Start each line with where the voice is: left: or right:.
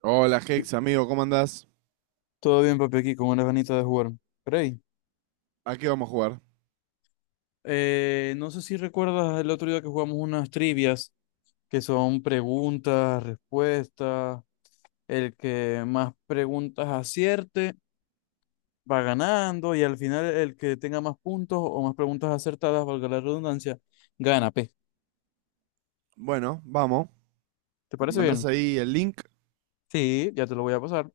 right: Hola
left: ¿Qué-
right: Hex, amigo, ¿cómo andás?
left: Todo bien, papi, aquí con una ganita de jugar. Rey,
right: ¿A qué vamos a jugar?
left: no sé si recuerdas el otro día que jugamos unas trivias que son preguntas, respuestas. El que más preguntas acierte va ganando y al final el que tenga más puntos o más preguntas acertadas, valga la redundancia, gana, P.
right: Bueno, vamos.
left: ¿Te
right: Me
left: parece
right: mandás
left: bien?
right: ahí el link.
left: Sí, ya te lo voy a pasar.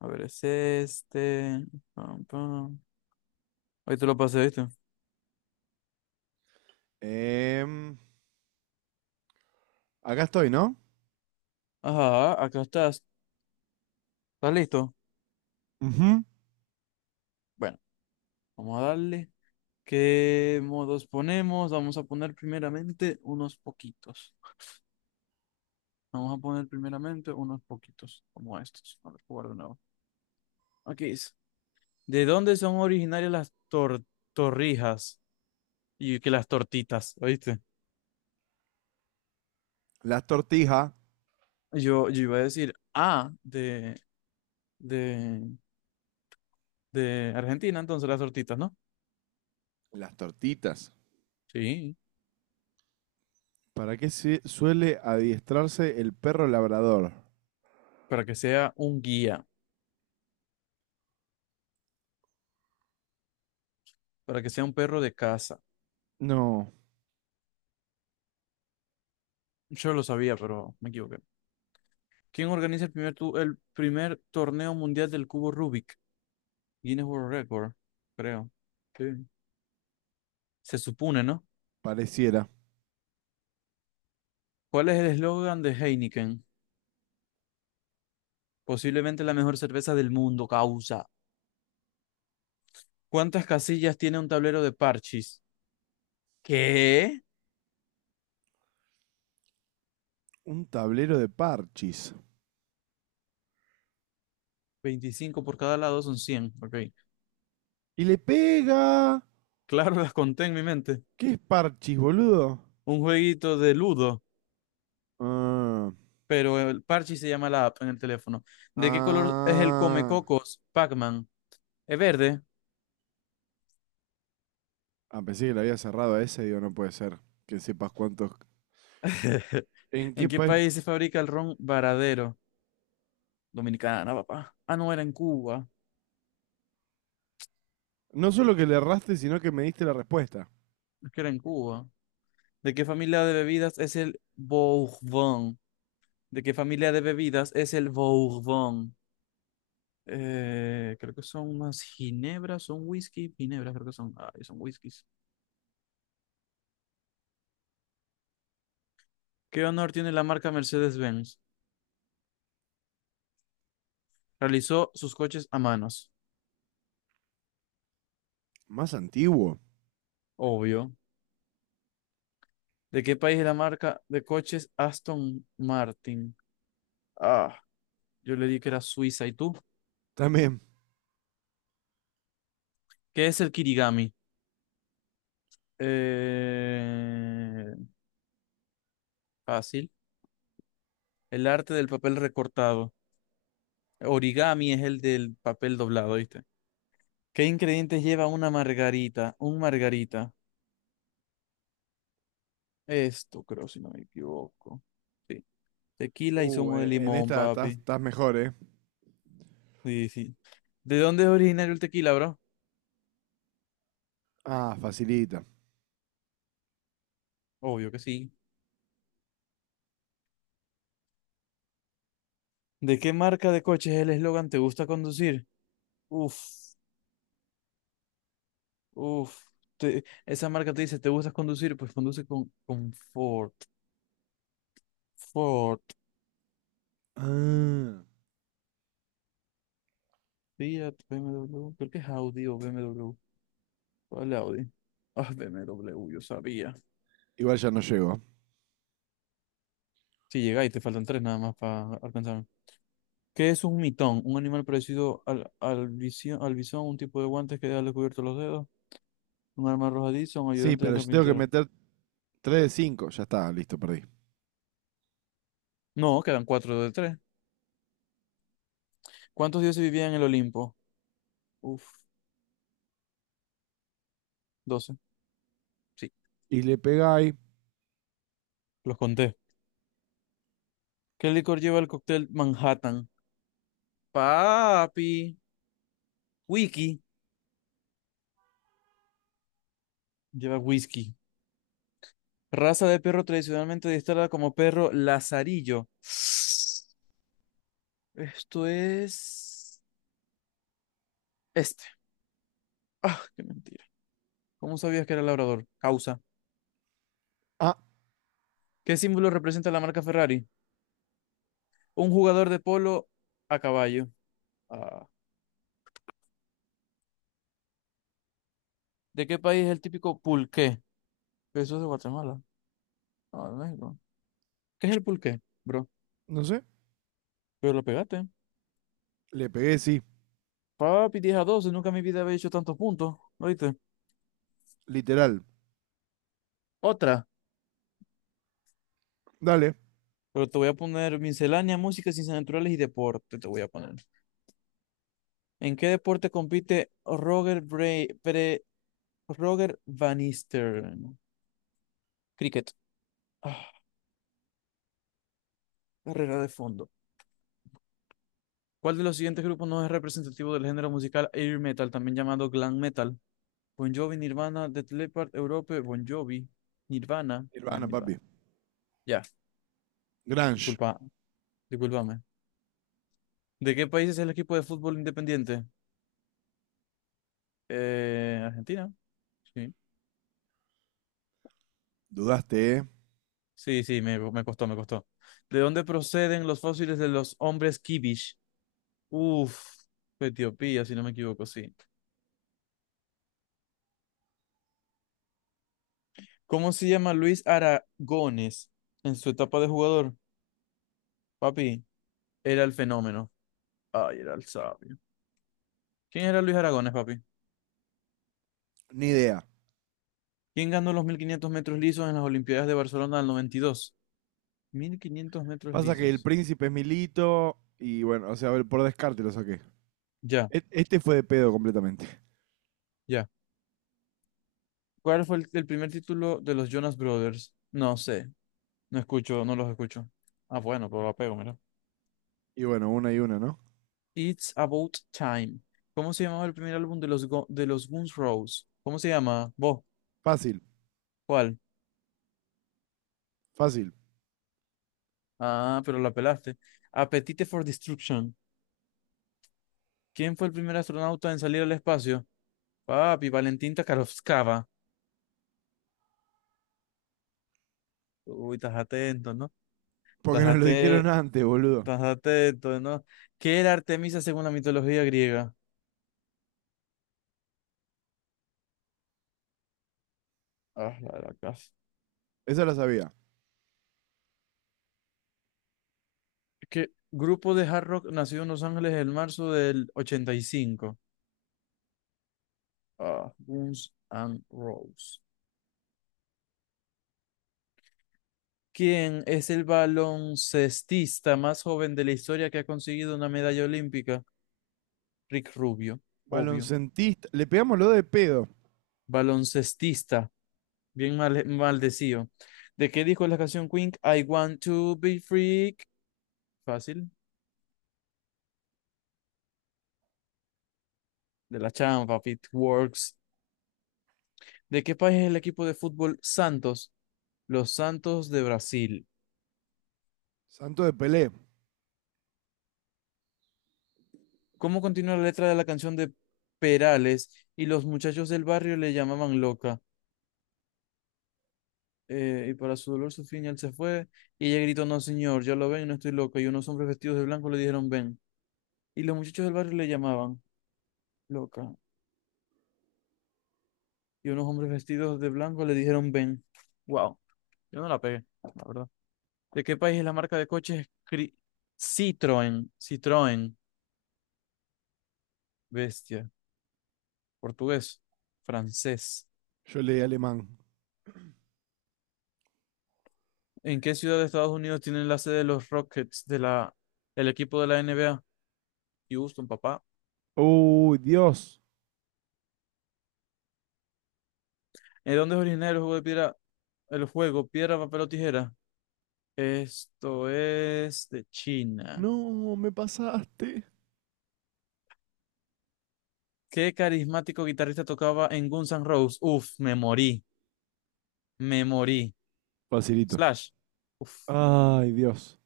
left: A ver, es este. Pam, pam. Ahí te lo pasé, ¿viste?
right: Em, Acá estoy, ¿no?
left: Ajá, acá estás. ¿Estás listo?
right: Ujú.
left: Bueno, vamos a darle. ¿Qué modos ponemos? Vamos a poner primeramente unos poquitos. Vamos a poner primeramente unos poquitos, como estos. A ver, jugar de nuevo. Aquí dice, ¿de dónde son originarias las torrijas? Y que las tortitas, ¿oíste?
right: Las tortijas.
left: Yo iba a decir, ah, de, de Argentina, entonces las tortitas, ¿no?
right: Las tortitas.
left: Sí,
right: ¿Para qué se suele adiestrarse el perro labrador?
left: para que sea un guía, para que sea un perro de casa.
right: No,
left: Yo lo sabía, pero me equivoqué. ¿Quién organiza el primer torneo mundial del cubo Rubik? Guinness World Record, creo. Sí. Se supone, ¿no?
right: pareciera.
left: ¿Cuál es el eslogan de Heineken? Posiblemente la mejor cerveza del mundo, causa. ¿Cuántas casillas tiene un tablero de parchis? ¿Qué?
right: Un tablero de parchis.
left: 25 por cada lado son 100. Ok.
right: ¡Y le pega!
left: Claro, las conté en mi mente.
right: ¿Qué es parchis, boludo?
left: Un jueguito de ludo,
right: Ah,
left: pero el parchis se llama la app en el teléfono. ¿De qué color es el
right: ah.
left: Comecocos Pac-Man? ¿Es verde?
right: Ah, pensé que lo había cerrado a ese, digo, no puede ser. Que sepas cuántos. ¿En qué
left: ¿En qué
right: país?
left: país se fabrica el ron Varadero? Dominicana, papá. Ah, no, era en Cuba.
right: No solo que le erraste, sino que me diste la respuesta.
left: Es que era en Cuba. ¿De qué familia de bebidas es el Bourbon? ¿De qué familia de bebidas es el Bourbon? Creo que son unas ginebras, son whisky, ginebras, creo que son. Ay, son whiskies. ¿Qué honor tiene la marca Mercedes-Benz? Realizó sus coches a manos,
right: Más antiguo.
left: obvio. ¿De qué país es la marca de coches Aston Martin? Ah, yo le di que era Suiza. ¿Y tú?
right: También.
left: ¿Qué es el kirigami? Eh, Fácil. El arte del papel recortado. Origami es el del papel doblado, ¿viste? ¿Qué ingredientes lleva una margarita? Un margarita. Esto creo, si no me equivoco. Sí. Tequila y zumo de
right: En
left: limón,
right: esta estás
left: papi.
right: estás mejor, ¿eh?
left: Sí, sí. ¿De dónde es originario el tequila, bro?
right: Ah, facilita.
left: Obvio que sí. ¿De qué marca de coches es el eslogan ¿Te gusta conducir? Uf, uf. Esa marca te dice ¿Te gusta conducir? Pues conduce con Ford. Ford.
right: Ah.
left: Fiat, BMW. Creo que es Audi o BMW. ¿Cuál Audi? Ah, BMW, yo sabía.
right: Igual ya no llego.
left: Si llegáis, te faltan tres nada más para alcanzarme. ¿Qué es un mitón? Un animal parecido al bisón, un tipo de guantes que deja descubiertos los dedos, un arma arrojadiza, un
right: Sí,
left: ayudante del
right: pero yo tengo que
left: carpintero.
right: meter 3 de 5. Ya está, listo, perdí.
left: No, quedan cuatro de tres. ¿Cuántos dioses vivían en el Olimpo? Uf, 12. Sí,
right: Y le pegáis.
left: los conté. ¿Qué licor lleva el cóctel Manhattan? Papi. Wiki. Lleva whisky. Raza de perro tradicionalmente adiestrada como perro lazarillo. Esto es... Este. Ah, qué mentira. ¿Cómo sabías que era labrador? Causa.
right: Ah,
left: ¿Qué símbolo representa la marca Ferrari? Un jugador de polo a caballo. Ah, ¿de qué país es el típico pulqué? Eso es de Guatemala. Ah, de México. ¿Qué es el pulqué, bro?
right: no sé.
left: Pero lo pegaste.
right: Le pegué, sí.
left: Papi, 10-12. Nunca en mi vida había hecho tantos puntos. ¿Oíste?
right: Literal.
left: Otra.
right: Dale.
left: Pero te voy a poner miscelánea, música, ciencias naturales y deporte. Te voy a poner. ¿En qué deporte compite Roger Bray, Pre- Roger Van Eastern? Cricket. Ah, carrera de fondo. ¿Cuál de los siguientes grupos no es representativo del género musical air metal, también llamado glam metal? Bon Jovi, Nirvana, Def Leppard, Europe, Bon Jovi, Nirvana. Ah,
right: Silvana,
left: Nirvana.
right: papi.
left: Ya,
right: Grange.
left: disculpa, discúlpame. ¿De qué país es el equipo de fútbol independiente? Argentina. Sí,
right: Dudaste, ¿eh?
left: sí, sí, me costó, me costó. ¿De dónde proceden los fósiles de los hombres Kibish? Uf, Etiopía, si no me equivoco, sí. ¿Cómo se llama Luis Aragones en su etapa de jugador? Papi, era el fenómeno. Ay, era el sabio. ¿Quién era Luis Aragones, papi?
right: Ni idea.
left: ¿Quién ganó los 1.500 metros lisos en las Olimpiadas de Barcelona del 92? 1.500 metros
right: Pasa que el
left: lisos.
right: príncipe es Milito. Y bueno, o sea, a ver, por descarte lo saqué.
left: Ya,
right: Este fue de pedo completamente.
left: ya. ¿Cuál fue el primer título de los Jonas Brothers? No sé. No escucho, no los escucho. Ah, bueno, pero la pego, mira.
right: Y bueno, una y una, ¿no?
left: It's About Time. ¿Cómo se llamaba el primer álbum de los Guns Roses? ¿Cómo se llama? ¿Vos?
right: Fácil,
left: ¿Cuál?
right: fácil.
left: Ah, pero la pelaste. Appetite for Destruction. ¿Quién fue el primer astronauta en salir al espacio? Papi, Valentín Takarovskaya. Uy, estás atento, ¿no?
right: Porque
left: Estás
right: nos lo dijeron
left: ate-
right: antes, boludo.
left: estás atento, ¿no? ¿Qué era Artemisa según la mitología griega? Ah, la de la casa.
right: Esa la sabía.
left: ¿Qué grupo de hard rock nació en Los Ángeles en marzo del 85? Ah, Guns N' Roses. ¿Quién es el baloncestista más joven de la historia que ha conseguido una medalla olímpica? Rick Rubio, obvio.
right: Baloncentista. Le pegamos lo de pedo.
left: Baloncestista, bien mal, maldecido. ¿De qué dijo la canción Queen? I want to be free. Fácil. De la Champa, Works. ¿De qué país es el equipo de fútbol Santos? Los Santos de Brasil.
right: Santo de Pelé.
left: ¿Cómo continúa la letra de la canción de Perales? Y los muchachos del barrio le llamaban loca. Y para su dolor, su final se fue. Y ella gritó: No, señor, ya lo ven, no estoy loca. Y unos hombres vestidos de blanco le dijeron: Ven. Y los muchachos del barrio le llamaban loca. Y unos hombres vestidos de blanco le dijeron: Ven. Wow, yo no la pegué, la verdad. ¿De qué país es la marca de coches Citroën? Citroën. Bestia. Portugués. Francés.
right: Yo leí alemán.
left: ¿En qué ciudad de Estados Unidos tienen la sede de los Rockets de la, el equipo de la NBA? Houston, papá.
right: Uy, Dios.
left: ¿En dónde es originario el juego de piedra, el juego piedra, papel o tijera? Esto es de China.
right: No, me pasaste.
left: ¿Qué carismático guitarrista tocaba en Guns N' Roses? Uf, me morí. Me morí.
right: Facilito.
left: Slash. Uf,
right: Ay, Dios.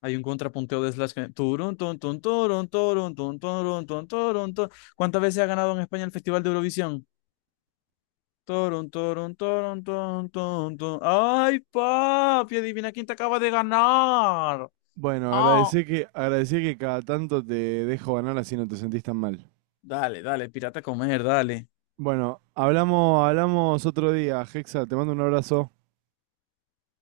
left: hay un contrapunteo de Slash que... Turun, tun, tun, turun, turun, tun, turun, tun, turun, tun. ¿Cuántas veces ha ganado en España el Festival de Eurovisión? Torun, torun, torun, torun, torun, torun. ¡Ay, papi! Adivina quién te acaba de ganar.
right: Bueno,
left: Ah,
right: agradecí que cada tanto te dejo ganar así no te sentís tan mal.
left: dale, dale, pirata a comer, dale.
right: Bueno, hablamos, hablamos otro día. Hexa, te mando un abrazo.